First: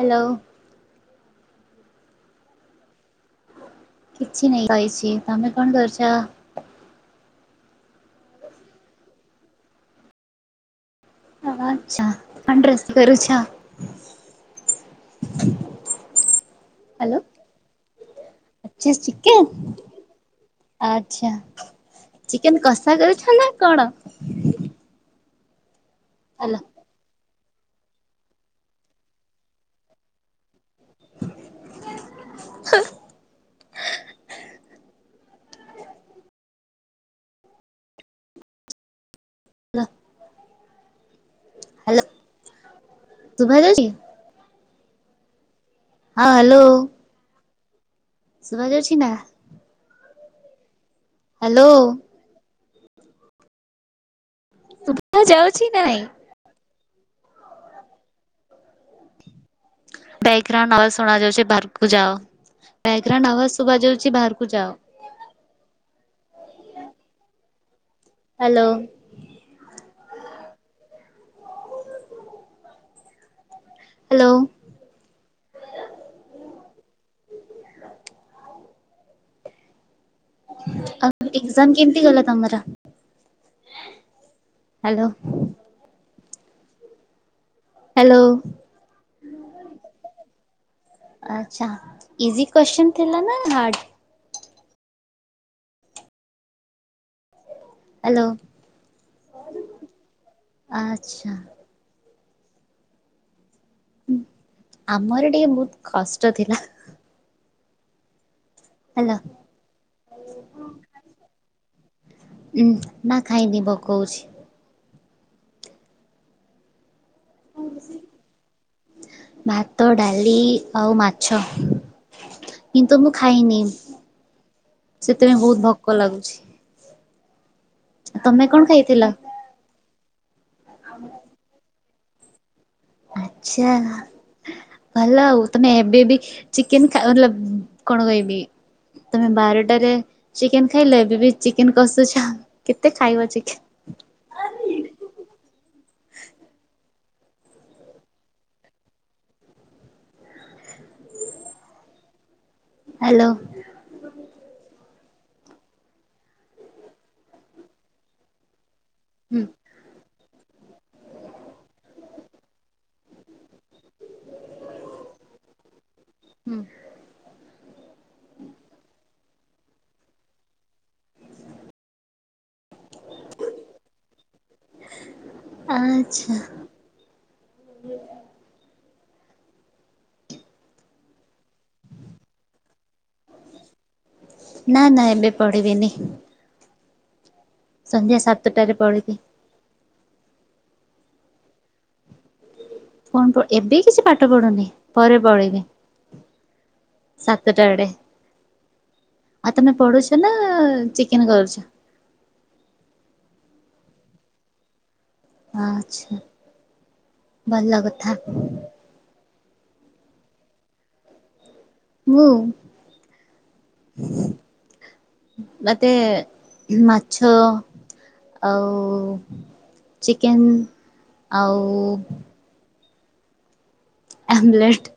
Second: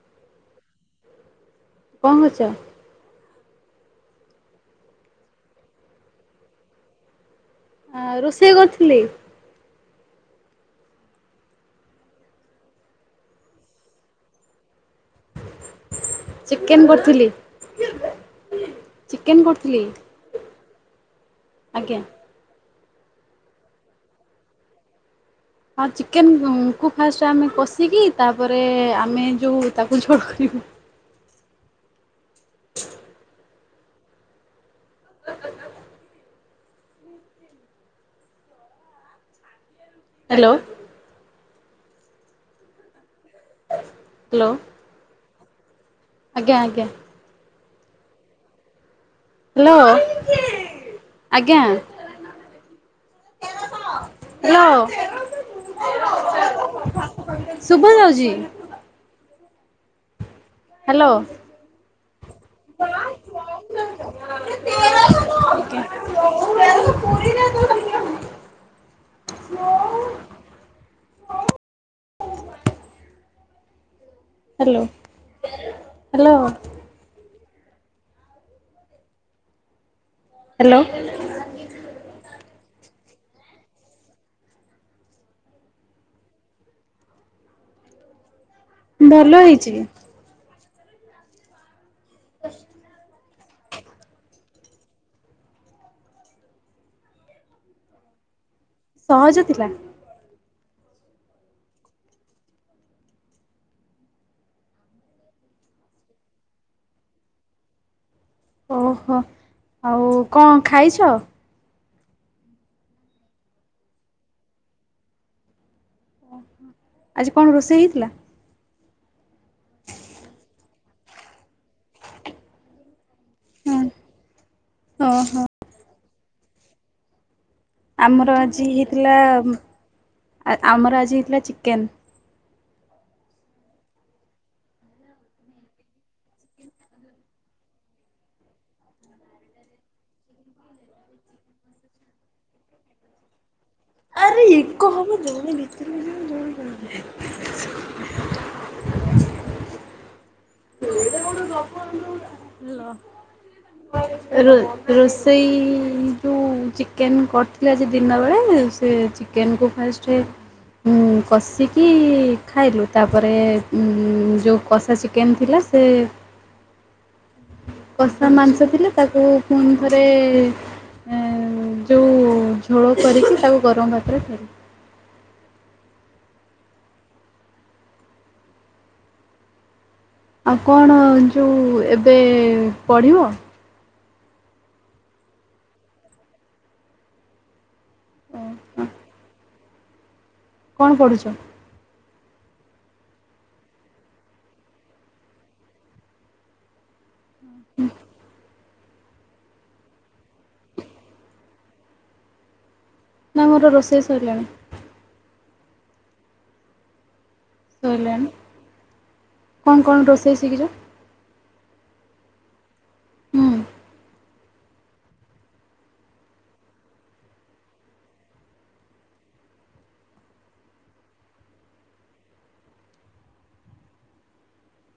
Hello କଣ କରୁଛ? କିଛି ନାଇଁ ବଇଚି [unintelligible] ତମେ କଣ କରୁଚ? ଆ ରୋଷେଇ କରୁଥିଲି। ହ [unintelligible] ଆଚ୍ଛା [unintelligible] ଅଣ୍ଡ୍ରେଷ୍ଟ [inaudible] କରୁଛ? ଚିକେନ୍ କରୁଥିଲି। ଅଛି ଚିକେନ୍ ଆଛା। ଆଜ୍ଞା। ଚିକେନ୍ କଷା କରୁଚ ନା କଣ? ହଁ ଚିକେନ୍ କୁକ୍ ଫାଷ୍ଟ ଆମେ କଷିକି ତାପରେ ଆମେ ଯୋଉ ତାକୁ ଝୋଳ କରିବୁ। [inaudible] [inaudible] ହାଲୋ ଶୁଭା ଯାଉଛି। ହାଲୋ ହଁ ହାଲୋ ଆଜ୍ଞା ଶୁଭା ଯାଉଛି ନା? ହାଲୋ ଆଜ୍ଞା ହ୍ୟାଲୋ [unintelligible] ହାଲୋ ଶୁଭା ଯାଉଛି ନା ନାଇଁ ଶୁଭା ଯାଉଛି। ବ୍ୟାକ୍ଗ୍ରାଉଣ୍ଡ ଆବାଜ ହ୍ୟାଲୋ। ହ୍ୟାଲୋ ଶୁଭା ଯାଉଛି ବାହାରକୁ ଯାଅ, ବ୍ୟାକ୍ ଗ୍ରାଉଣ୍ଡ ଆବାଜ ଶୁଭା ଯାଉଛି ବାହାରକୁ ଯାଅ? [unintelligible] Hello [inaudible] hello [unintelligible] hello. ହ୍ୟାଲୋ ଆଉ ଏଗ୍ଜାମ୍ କେମିତି ଗଲା ତମର ହାଲୋ? ହାଲୋ। ଭଲ ହେଇଚି। ଆଛା ଇଜି କୋଶ୍ଚିନ୍ ଥିଲା ନା ହାର୍ଡ। ହାଲୋ। ସହଜ ଥିଲା। ଆଚ୍ଛା। ହୁଁ ଆମର ଟିକେ ବହୁତ କଷ୍ଟ ଥିଲା। ହେଲା ଓହୋ ଆଉ କଣ ଖାଇଚ? ଉଁ ନା ଖାଇନି ଭୋକ ହଉଚି। ଆଜି କଣ ରୋଷେଇ ହେଇଥିଲା? ଭାତ ଡାଲି ଆଉ ମା ଛ କିନ୍ତୁ ମୁଁ ଖାଇନି ହୁଁ ସେଥିପାଇଁ ଓହୋ। ବହୁତ ଭ ଭୋକ ଲାଗୁଛି। ଆମର ତମେ କଣ ଆଜି ଖାଇଥିଲ? ହେଇଥିଲା ଆମର ଆଜି ହେଇଥିଲା ଚିକେନ। ଆଛା। ଭଲ ଆଉ ତମେ ଏବେ ବି ଚିକେନ ଖାଅ ଲ କଣ କହିବି। ତମେ ବାରଟାରେ ଚିକେନ ଖାଇଲେ ଏବେ ବି ଚିକେନ କଷୁଛ କେତେ ଖାଇବ ଚିକେନ। ଆରେ ଏକ ହବ ଦଉନି [unintelligible] ସଉଦା କଣଟେ ଦବ ହ୍ୟାଲୋ। [unintelligible] ରୋ ରୋଷେଇ ଯୁ ହୁଁ ଚିକେନ କରିଥିଲେ ଯେ ଆଜି ଦିନ ବେଳେ ସେ ହୁଁ ଚିକେନକୁ ଫାଷ୍ଟେ। ହୁଁ କଷିକି ଖାଇଲୁ ତାପରେ ଉଁ ଯଉ କଷା ସିକ୍ କେମିନ୍ତି ଥିଲା ସେ ହୁଁ। କଷା ମାଂସ ଥିଲେ ତାକୁ ପୁଣିଥରେ ଯଉ ଝୋଳ କରିକି ତାକୁ ଗରମ ଭାତରେ କରି। ଆଛା। ଆଉ କଣ ଯେଉଁ ଏବେ ପଢ଼ିବ। ନା ନା ଏବେ ପଢିବିନି। ସନ୍ଧ୍ୟା ସାତଟାରେ ଓହୋ ପଳିବି। କଣ ପଢ଼ୁଚ? କଣ ପ ଏବେ କିଛି ପାଠ ପଢୁନି ପରେ ପଳେଇବି। ସାତଟା ଆଡେ ଆ ତମେ ପଢୁଛ ନା ଚିକେନ କରୁଛ। ନାଁ ମୋର ରୋଷେଇ ସରିଲାଣି। ଆଛା ଭଲ କଥା। ସରିଲାଣି। କଣ କଣ ରୋଷେଇ ସିକିଚ? ମୁଁ ହୁଁ ଭାତେ ମାଛ ଆଉ ଚିକେନ୍ ଆଉ ଆ ଲେଟ୍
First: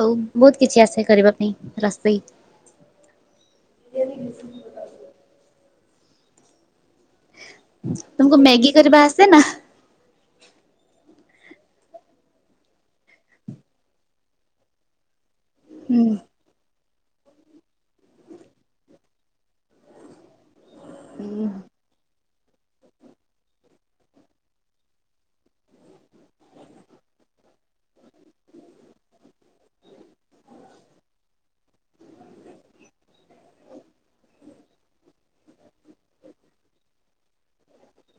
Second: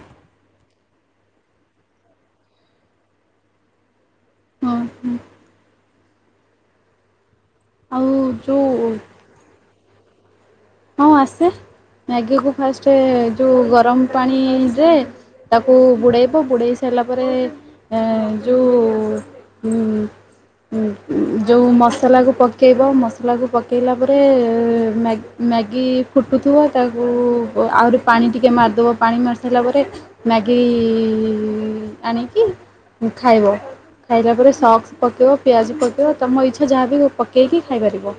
ଆଉ ବହୁତ କିଛି ଆସେ କରିବା ପାଇଁ ରୋଷେଇ। ହଁ ହୁଁ ଆଉ ତମକୁ ମ୍ୟାଗି ଯୋଉ କରିବା ଆସେନା। ହଁ ଆସେ ମ୍ୟାଗିକୁ ଫାଷ୍ଟ ଯୋ ଗରମ ପାଣି ଯେ। ତାକୁ ହୁଁ ବୁଡ଼େଇବୁ ବୁଡ଼େଇ ସାରିଲା ପରେ ଯୋଉ। ହୁଁ ଯୋଉ ମସଲା କୁ ପ ପକେଇବ ମସଲାକୁ ପକାଇଲା ପରେ ମ୍ୟାଗ ମ୍ୟାଗ। କି ଫୁଟୁଥୁବ ତାକୁ ଆହୁରି ପାଣି ଟିକେ ମାରିଦବ ପାଣି ମାରିଦେଲା ପରେ ମ୍ୟାଗି ଆଣିକି ଖାଇବ। ଖାଇଲା ପରେ ସକ୍ସ ପକାଇବ ପିଆଜ ପକେଇକି ତମ ଇଚ୍ଛା ଯାହାବି ପକାଇକି ଖାଇପାରିବ।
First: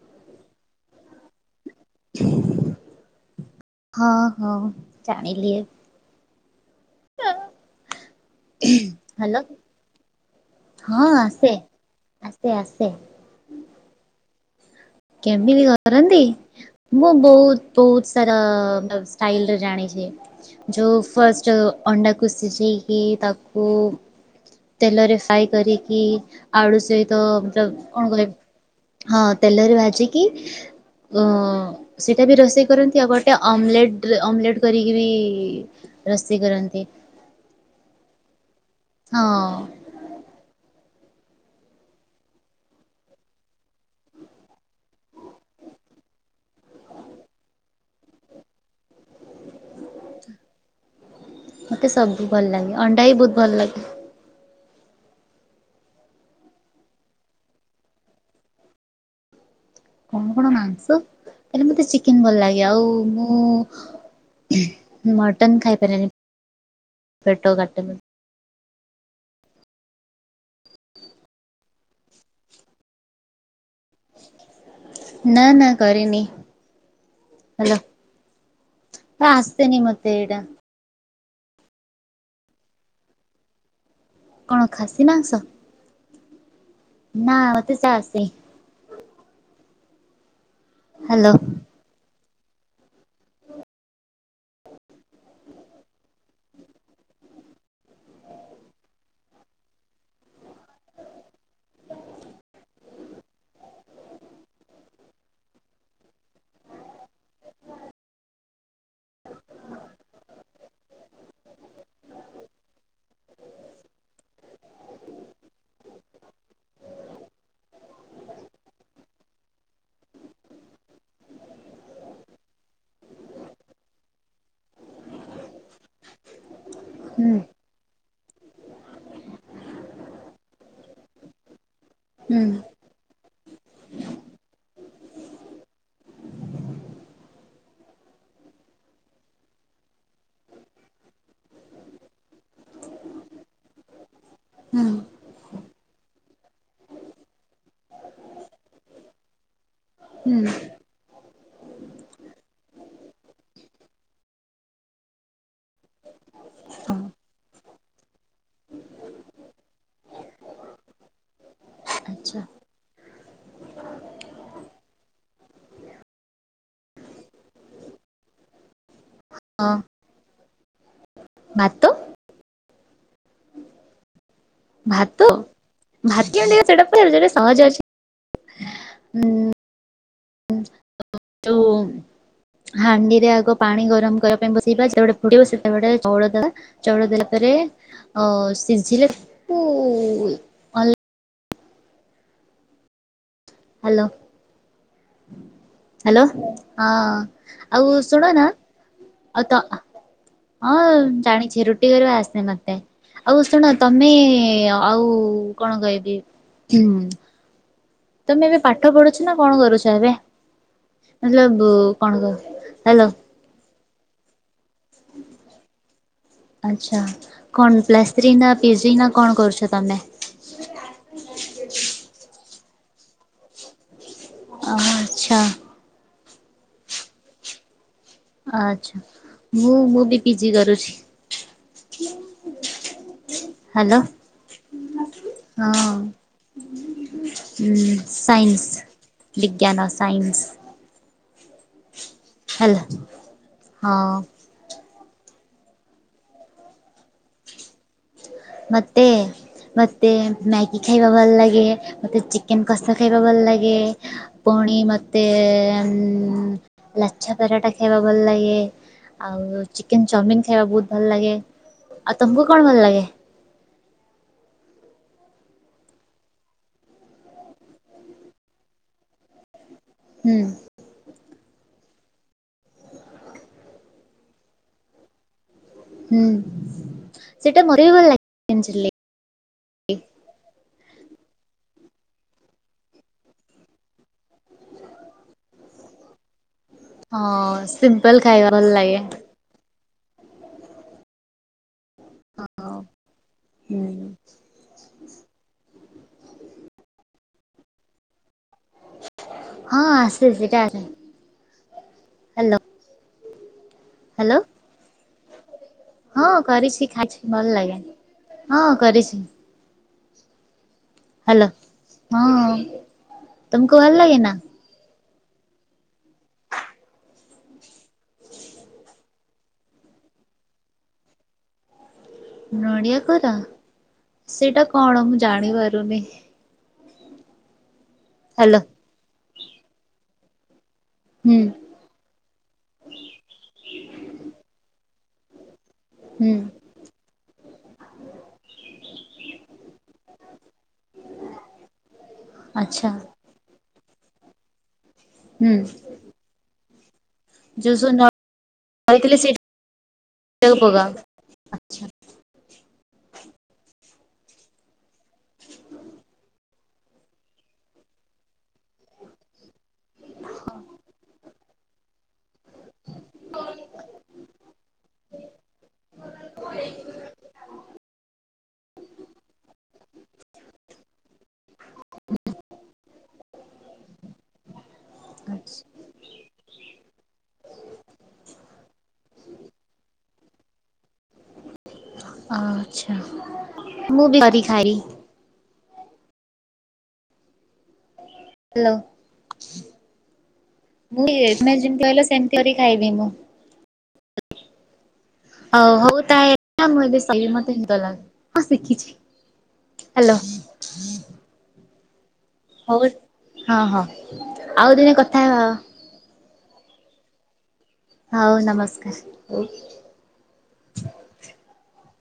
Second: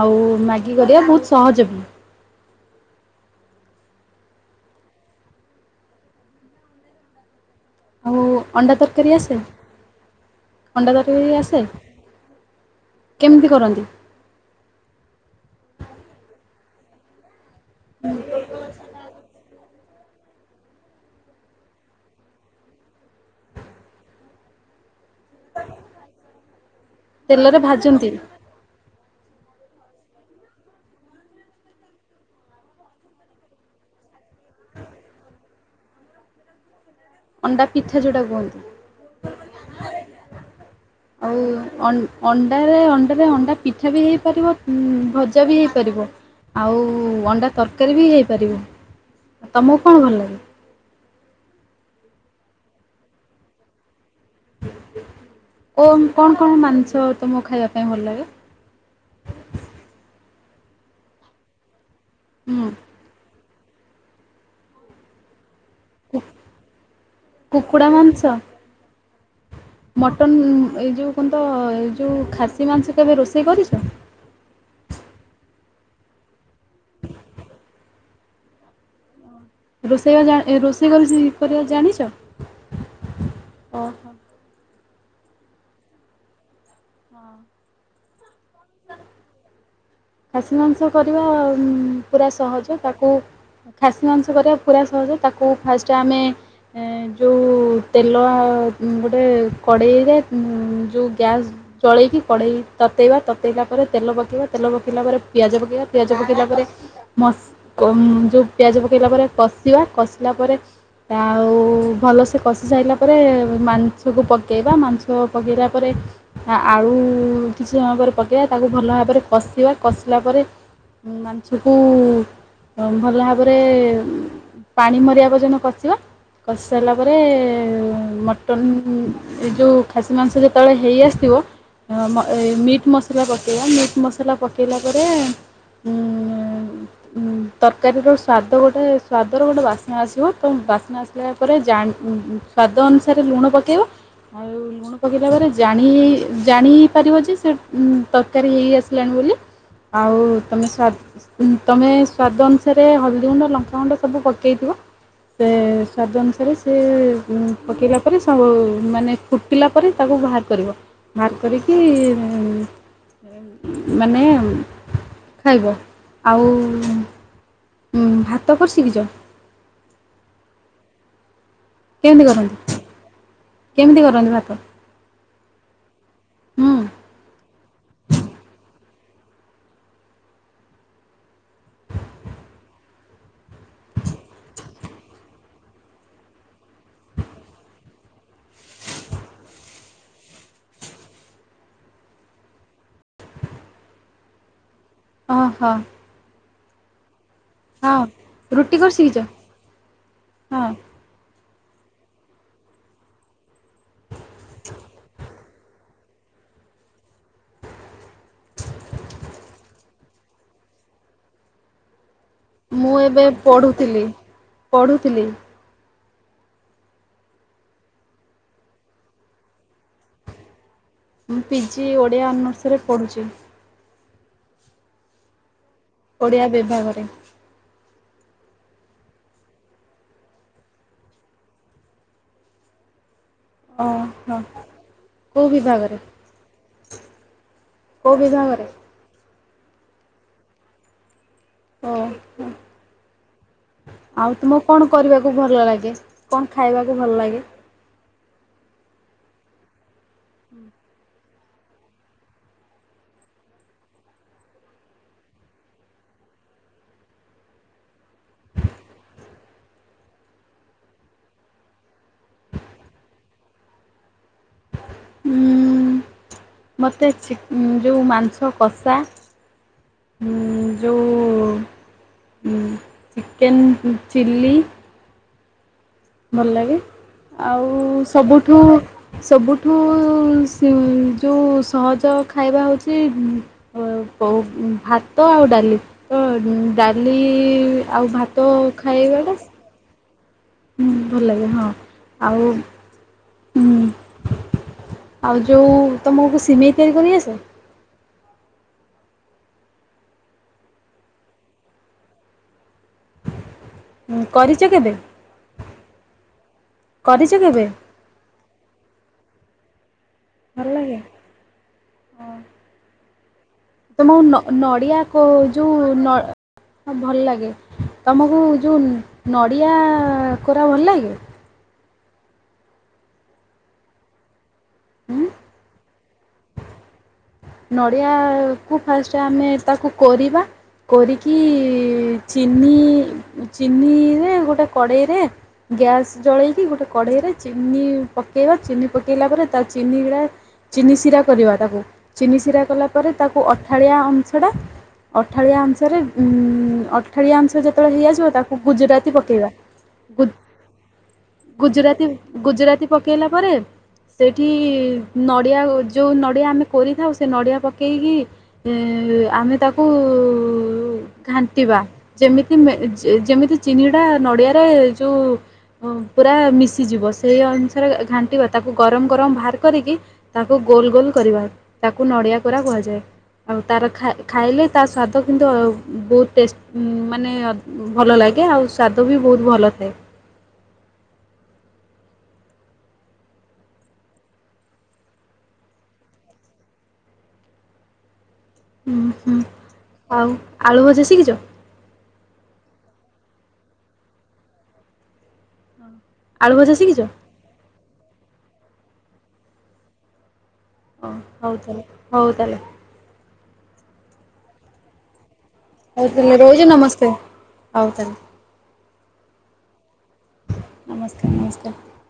ଆଉ ମ୍ୟାଗି କରିବା ବହୁତ ସହଜ ବି। ହଁ ହଁ ଜାଣିିଲିଏ ଆଉ ଅଣ୍ଡା ତରକାରୀ ଆସେ ଭଲ ଅଣ୍ଡା ତରକାରୀ ଆସେ? ଆସେ ଆସେ କେମିତି କରନ୍ତି? କେମିତି କରନ୍ତି ମୁଁ ବହୁ ବହୁତ ସାରା ଷ୍ଟାଇଲରେ ଜାଣିଛି। ଯୋଉ ଫଷ୍ଟ ଅଣ୍ଡାକୁ ସିଝେଇକି ତାକୁ ତେଲରେ ଫ୍ରାଇ କରିକି ଆଳୁ ସହିତ ତେଲରେ [unintelligible] ଭାଜନ୍ତି କଣ କହିବ ହଁ ତେଲରେ ଭାଜି ଜିକି ଉ ସେଇଟା ବି ରୋଷେଇ କରନ୍ତି ଆଉ ଗୋଟେ ଅମଲେଟ ଅମଲେଟ କରିକି ବି ରସେଇ କରନ୍ତି। ଅଣ୍ଡା ପିଠା ଯେଉଁଟା କୁହନ୍ତି। ହଁ। ଆଉ ଅଣ୍ଡାରେ ଅଣ୍ଡାରେ ଅଣ୍ଡା ପିଠା ବି ହେଇପାରିବ ଉଁ ଭ ଭଜା ବି ହେଇପାରିବ ଆଉ ଅଣ୍ଡା ତରକାରୀ ବି ହେଇପାରିବ। ତମକୁ କଣ ଭଲ ଲାଗେ? ମୋତେ ସବୁ ଭଲ ଲାଗେ ଅଣ୍ଡା ବି ବହୁତ ଭଲ ଲାଗେ। ଓଃ କଣ କଣ ମାଂସ ତମକୁ ଖାଇବା ପାଇଁ ଭଲ ଲାଗେ? କଣ କଣ ମାଂସ ହେଲେ ମତେ ଚିକେନ ଭଲ ଲାଗେ ହୁଁ ଆଉ ମୁଁ ମଟନ୍ ଖାଇପ କୁ ପେଟୋ କାଟେ କୁକୁଡ଼ା ମାଂସ ମଟନ୍ ଏ ଯେଉ କୁହନ୍ତ ଏ ଯେଉ ଖାସି ମାଂସ କେବେ ରୋଷେଇ କରିଛ। ନା ନା କରି ନିି ହାଲୋ ହଁ ଆସେନି। ମତେ ରୋଷେଇ ଯା ଏଇଟା ରୋଷେଇ କରି କରିବା ଜାଣିଛ? ଓହୋ କଣ ଖାସି ମାଂସ? ହଁ ନା ମତେ ଚା ଆସେ। ଖାସି ମାଂସ କରିବା ହାଲୋ ପୁରା ସହଜ ତାକୁ ଖାସି ମାଂସ କରିବା ପୁରା ସହଜ ତାକୁ ଫାଷ୍ଟ ଆମେ ଯେଉଁ ତେଲ ଆଉ ଗୋଟେ କଡ଼େଇରେ ଉଁ ଯେଉଁ ଗ୍ୟାସ୍ ଜଳେଇକି କଡ଼େଇ ତତେଇବା। ତତେଇଲା ପରେ ତେଲ ପକେଇବା ତେଲ ପକେଇଲା ପରେ ପିଆଜ ପକେଇବା ପିଆଜ ପକେଇଲା ପରେ ମ ଯେଉଁ ପିଆଜ ପକେଇଲା ପରେ କଷିବା କଷିଲା ପରେ ଆଉ ଭଲସେ କଷି ସାରିଲା ପରେ ମାଂସକୁ ପକେଇବା ମାଂସ ପକେଇଲା ପରେ ଆଳୁ କିଛି ସମୟ ପରେ [unintelligible] ତାକୁ ଭଲ ଭାବରେ କଷିବା କଷିଲା ପରେ ମାଂସକୁ ଭଲ ଭାବରେ ପାଣି ମରିବା ପର୍ଜନ କସିବା। କଷି ସାରିଲା ପରେ ହୁଁ ମ ଏ ଯେଉଁ ଖାସି ମାଂସ ଯେତେବେଳେ ହେଇ ଆସଥିବ ମ ହୁଁ ମିଟ ମ ମସଲା ପକାଇବା ମିଟ୍ ମସଲା ପକାଇଲା ପରେ ଉ ତରକାରୀର ସ୍ୱାଦ ଗୋଟେ ସ୍ୱାଦର ଗୋଟେ ବାସ୍ନା ଆସିବ ତ ବାସ୍ନା ଆସିବ। ତାପରେ ଜା ପଲା ସ୍ୱାଦ ଅନୁସାରେ ଅନୁସାରେ ଲୁଣ ପକାଇବ ଆଉ ହୁଁ ଲୁଣ ପକେଇଲା ପରେ ଜାଣି ଜାଣି ହିଁ ପାରିବ ଯେ ସେ ତରକାରୀ ହେଇ ଆସିଲାଣି ବୋଲି। ହୁଁ ଆଉ ତୁମେ ସ୍ୱାଦ ଉଁ ତମେ ସ୍ଵାଦ ଅନୁସାରେ ହଳଦୀ ଗୁଣ୍ଡ ଲଙ୍କାଗୁଣ୍ଡ ସବୁ ପକେଇଥିବ। ସେ ସ୍ୱାଦ ଅନୁସାରେ ହଁ ସେ ପକାଇଲା ପରେ ସବୁ ମାନେ ଫୁଟିଲା ପରେ ତାକୁ ବାହାର କରିବ। ବାହାର କରିକି ଆଚ୍ଛା ମାନେ ଖାଇବ। ଆଉ ଉଁ ଭାତ କୋଉଠୁ ଶିଖିଛ? [unintelligible] [unintelligible] କେମିତି କରନ୍ତି? କେମିତି କରନ୍ତି ଭାତ? ଭାତ ଭାତ [unintelligible] ଟ ହୁଁ ସେଟାଟ ସହଜ ଅଛି [unintelligible] ହାଣ୍ଡିରେ ଆଗ ପାଣି ଗରମ କରିବା ପାଇଁ ବସେଇବା। ଯେତେବେଳେ ଫୁଟିବ ସେତେବେଳେ ଚାଉଳ ଦବା। ଚାଉଳ ଦେଲା ପରେ ଅ ସିଝିଲେ [unintelligible] ହାଲୋ। ଓହୋ। ହାଲୋ। ହଁ ଆଉ ହଁ ଶୁଣ ନା? ରୁଟି କରି ଶିଖିଛ ଆଉ ତ ହଁ ଜାଣିଛି ରୁଟି କରିବା ଆସେ ମତେ। ଆଉ ଶୁଣ ତମେ ଆଉ କଣ କହିବି ହୁଁ। ତମେ ଏବେ ପାଠ ପଢୁଛ ନା କଣ କରୁଛ ଏବେ। ମତଲବ କଣ କର? ମୁଁ ଏବେ ପଢୁଥିଲି- ପଢୁଥିଲି। ଆଚ୍ଛା। କଣ ପ୍ଲସ୍ ଥ୍ରୀ ନା ପିଜି ନା କଣ କରୁଛ ତୁମେ? ମୁଁ ପିଜି ଓଡ଼ିଆ ୟୁନିଭର୍ସିରିରେ ପଢ଼ୁଛି। ଓ ଆଚ୍ଛା। ଓଡ଼ିଆ ବିଭାଗରେ। ଆଚ୍ଛା। ମୁଁ-ମୁଁ ବି ପିଜି କରୁଛି। [inaudible] [unintelligible] କୋଉ ହଁ, ବିଭାଗରେ ଉଁ, କୋଉ ସାଇନ୍ସ। ବିଭାଗରେ ବିଜ୍ଞାନ-ସାଇନ୍ସ। ହଁ [unintelligible] ହେଲା। ହଁ। ତୁମକୁ କଣ କରିବାକୁ ଭଲ ଲାଗେ, କଣ ଖାଇବାକୁ ଭଲ ଲାଗେ। ମତେ -ମତେ ମ୍ୟାଗି ଖାଇବା ଭଲ ଲାଗେ, ମୋତେ ଚିକେନ କଷା ଖାଇବା ଭଲ ଲାଗେ, ପୁଣି ମତେ ଲାଛା ପରାଟା ଖାଇବା ଭଲ ଲାଗେ। ଆଉ ଚିକେନ ଚାଉମିିନ ଖାଇବା ବହୁତ ଭଲ ଲାଗେ। ଆଉ ତମକୁ କଣ ଭଲ ଲାଗେ? ଉଁ ମୋତେ ଚି ଯୋଉ ମାଂସ କଷା। ହୁଁ ଉଁ ଯୋଉ ଚିକେନ୍ ଚିଲ୍ଲି ହୁଁ ଭଲ ଲାଗେ। ସେଇଟା ଆଉ ମୋର ବି ଭଲ ସବୁଠୁ ଲାଗେ ସବୁଠୁ ଯୋଉଁ ସହଜ ଖାଇବା ହଉଛି ଭାତ ଆଉଡାଲି। ତ ଡାଲି ହଁ ଆଉ ସିମ୍ପଲ ଭାତ ଖାଇବା ଭଲ ଲାଗେ ଖାଇବାଟା ହୁଁ ଭଲ ଲାଗେ ହଁ। ଆଉ ହୁଁ ଆଉ ଯୋଉ ତମକୁ ସିମେଇ ତିଆରି କରି ଆସେ? ହଁ ଆସିଚି କାର ହାଲୋ। ହାଲୋ କରିଛ କେବେ ହଁ କରିଛି କରିଛ ଖାଇଛି ଭଲ କେବେ ଲାଗେ। ହଁ କରିଛି। ଭଲ ଲାଗେ? ହାଲୋ ହଁ। ତମକୁ ଭଲ ତମ ଲାଗେ ମୁଁ ନା? ନଡ଼ିଆ କୋ ଯୋଉ ଭଲ ଲାଗେ। ତମକୁ ଯେଉ ନଡ଼ିଆ କୋରା ଭଲ ଲାଗେ? ନଡ଼ିଆ ଖରା ସେଇଟା କଣ ମୁଁ ଉଁ ଜାଣି ପାରୁନି? ହ୍ୟାଲୋ ନଡ଼ିଆକୁ ଫାଷ୍ଟ ଆମେ ତାକୁ କୋରିବା କୋରୋିକି ହୁଁ ଚିନି ଚିନିରେ ଗୋଟେ କଡ଼େଇରେ ଗ୍ୟାସ୍ ହୁଁ ଜଳେଇକି ଗୋଟେ କଢ଼େଇରେ ଚିନି ପକାଇବା ଚିନି ପକାଇଲା ପରେ ତା ଚିନି ଗୁଡ଼ା ଚିନି ସିରା କରିବା ତାକୁ। ଚିନି ସିରା କଲା ଆଚ୍ଛା ପରେ ତାକୁ ଅଠାଳିଆ ଅଂଶଟା ହୁଁ ଅଠାଳିଆ ଅଂଶରେ ଉଁ ଅ। ଅଠାଳିଆ ଅଂଶ ଯୋଉ ସବୁ ଯେତେବେଳେ ହେଇଆସିବ ତାକୁ ନଡ଼ିଆ ଗୁଜୁରାତି ଥିଲେ ପକେଇବା। ପୁଦ୍ ସେଇଟାକୁ ପକାଅ ଆଚ୍ଛା ଗୁଜୁରାତି ଗୁଜୁରାତି ପକାଇଲା ପରେ ସେଇଠି ନଡ଼ିଆ ଯେଉଁ ନଡ଼ିଆ ଆମେ କରିଥାଉ ସେ ନଡ଼ିଆ ପକାଇକି ଆମେ ତାକୁ [inaudible] ଘାଣ୍ଟିବା ଯେମିତି ଯେମିତି ଚିନି ଟା ନଡିଆରେ ଯୋଉ ପୁରା ମିଶିଯିବ ସେହି ଅନୁସାରେ ଘାଣ୍ଟିବା ତାକୁ ଗରମ ଗରମ ବାହାର କରିକି ତାକୁ ଗୋଲ ଗୋଲ କରିବା ତାକୁ ନଡିଆ କୋରା କୁହାଯାଏ ଆଉ ତାର ଖାଇଲେ ତା ସ୍ଵଦ୍ ତ କିନ୍ତୁ ବହୁତ୍ ଟେଷ୍ଟ ମାନେ ଭଲ ଲାଗେ ଆଉ ସ୍ୱାଦ ବି ବହୁତ୍ ଭଲ ଥାଏ। ଆଛା ମୁଁ ବି କରି ଖାଇବି। ହାଲୋ ହୁଁ ହୁଁ। ଆଉ ଆଳୁ ଭଜା ଶିଖିଛ ଏମେ ଯେମିତି କହିଲ ସେମିତି କରିକି ଖାଇବି ମୁଁ। ହଉ ହଉ ଆଳୁ ତାହେଲେ ଭଜା ମୁଁ ଏବେ ଶିଖିଛ ଶୋଇଲି ମତେ ନିଦ ଲାଗୁଚି ମୁଁ ଶିଖିଛି ହାଲୋ। ହଁ ହଉ ତାଲଲେ ହଉ ତାଲେ। ହଉ ହଁ ହଁ ଆଉ ଦିନେ କଥା ହେବା। ହଉ ତାହେଲେ ରହିଲି ନମସ୍କାର ହଉ ତାହେଲେ। ହଉ ନମସ୍କାର ହୋଉ। ନମସ୍କାର ନମସ୍କାର।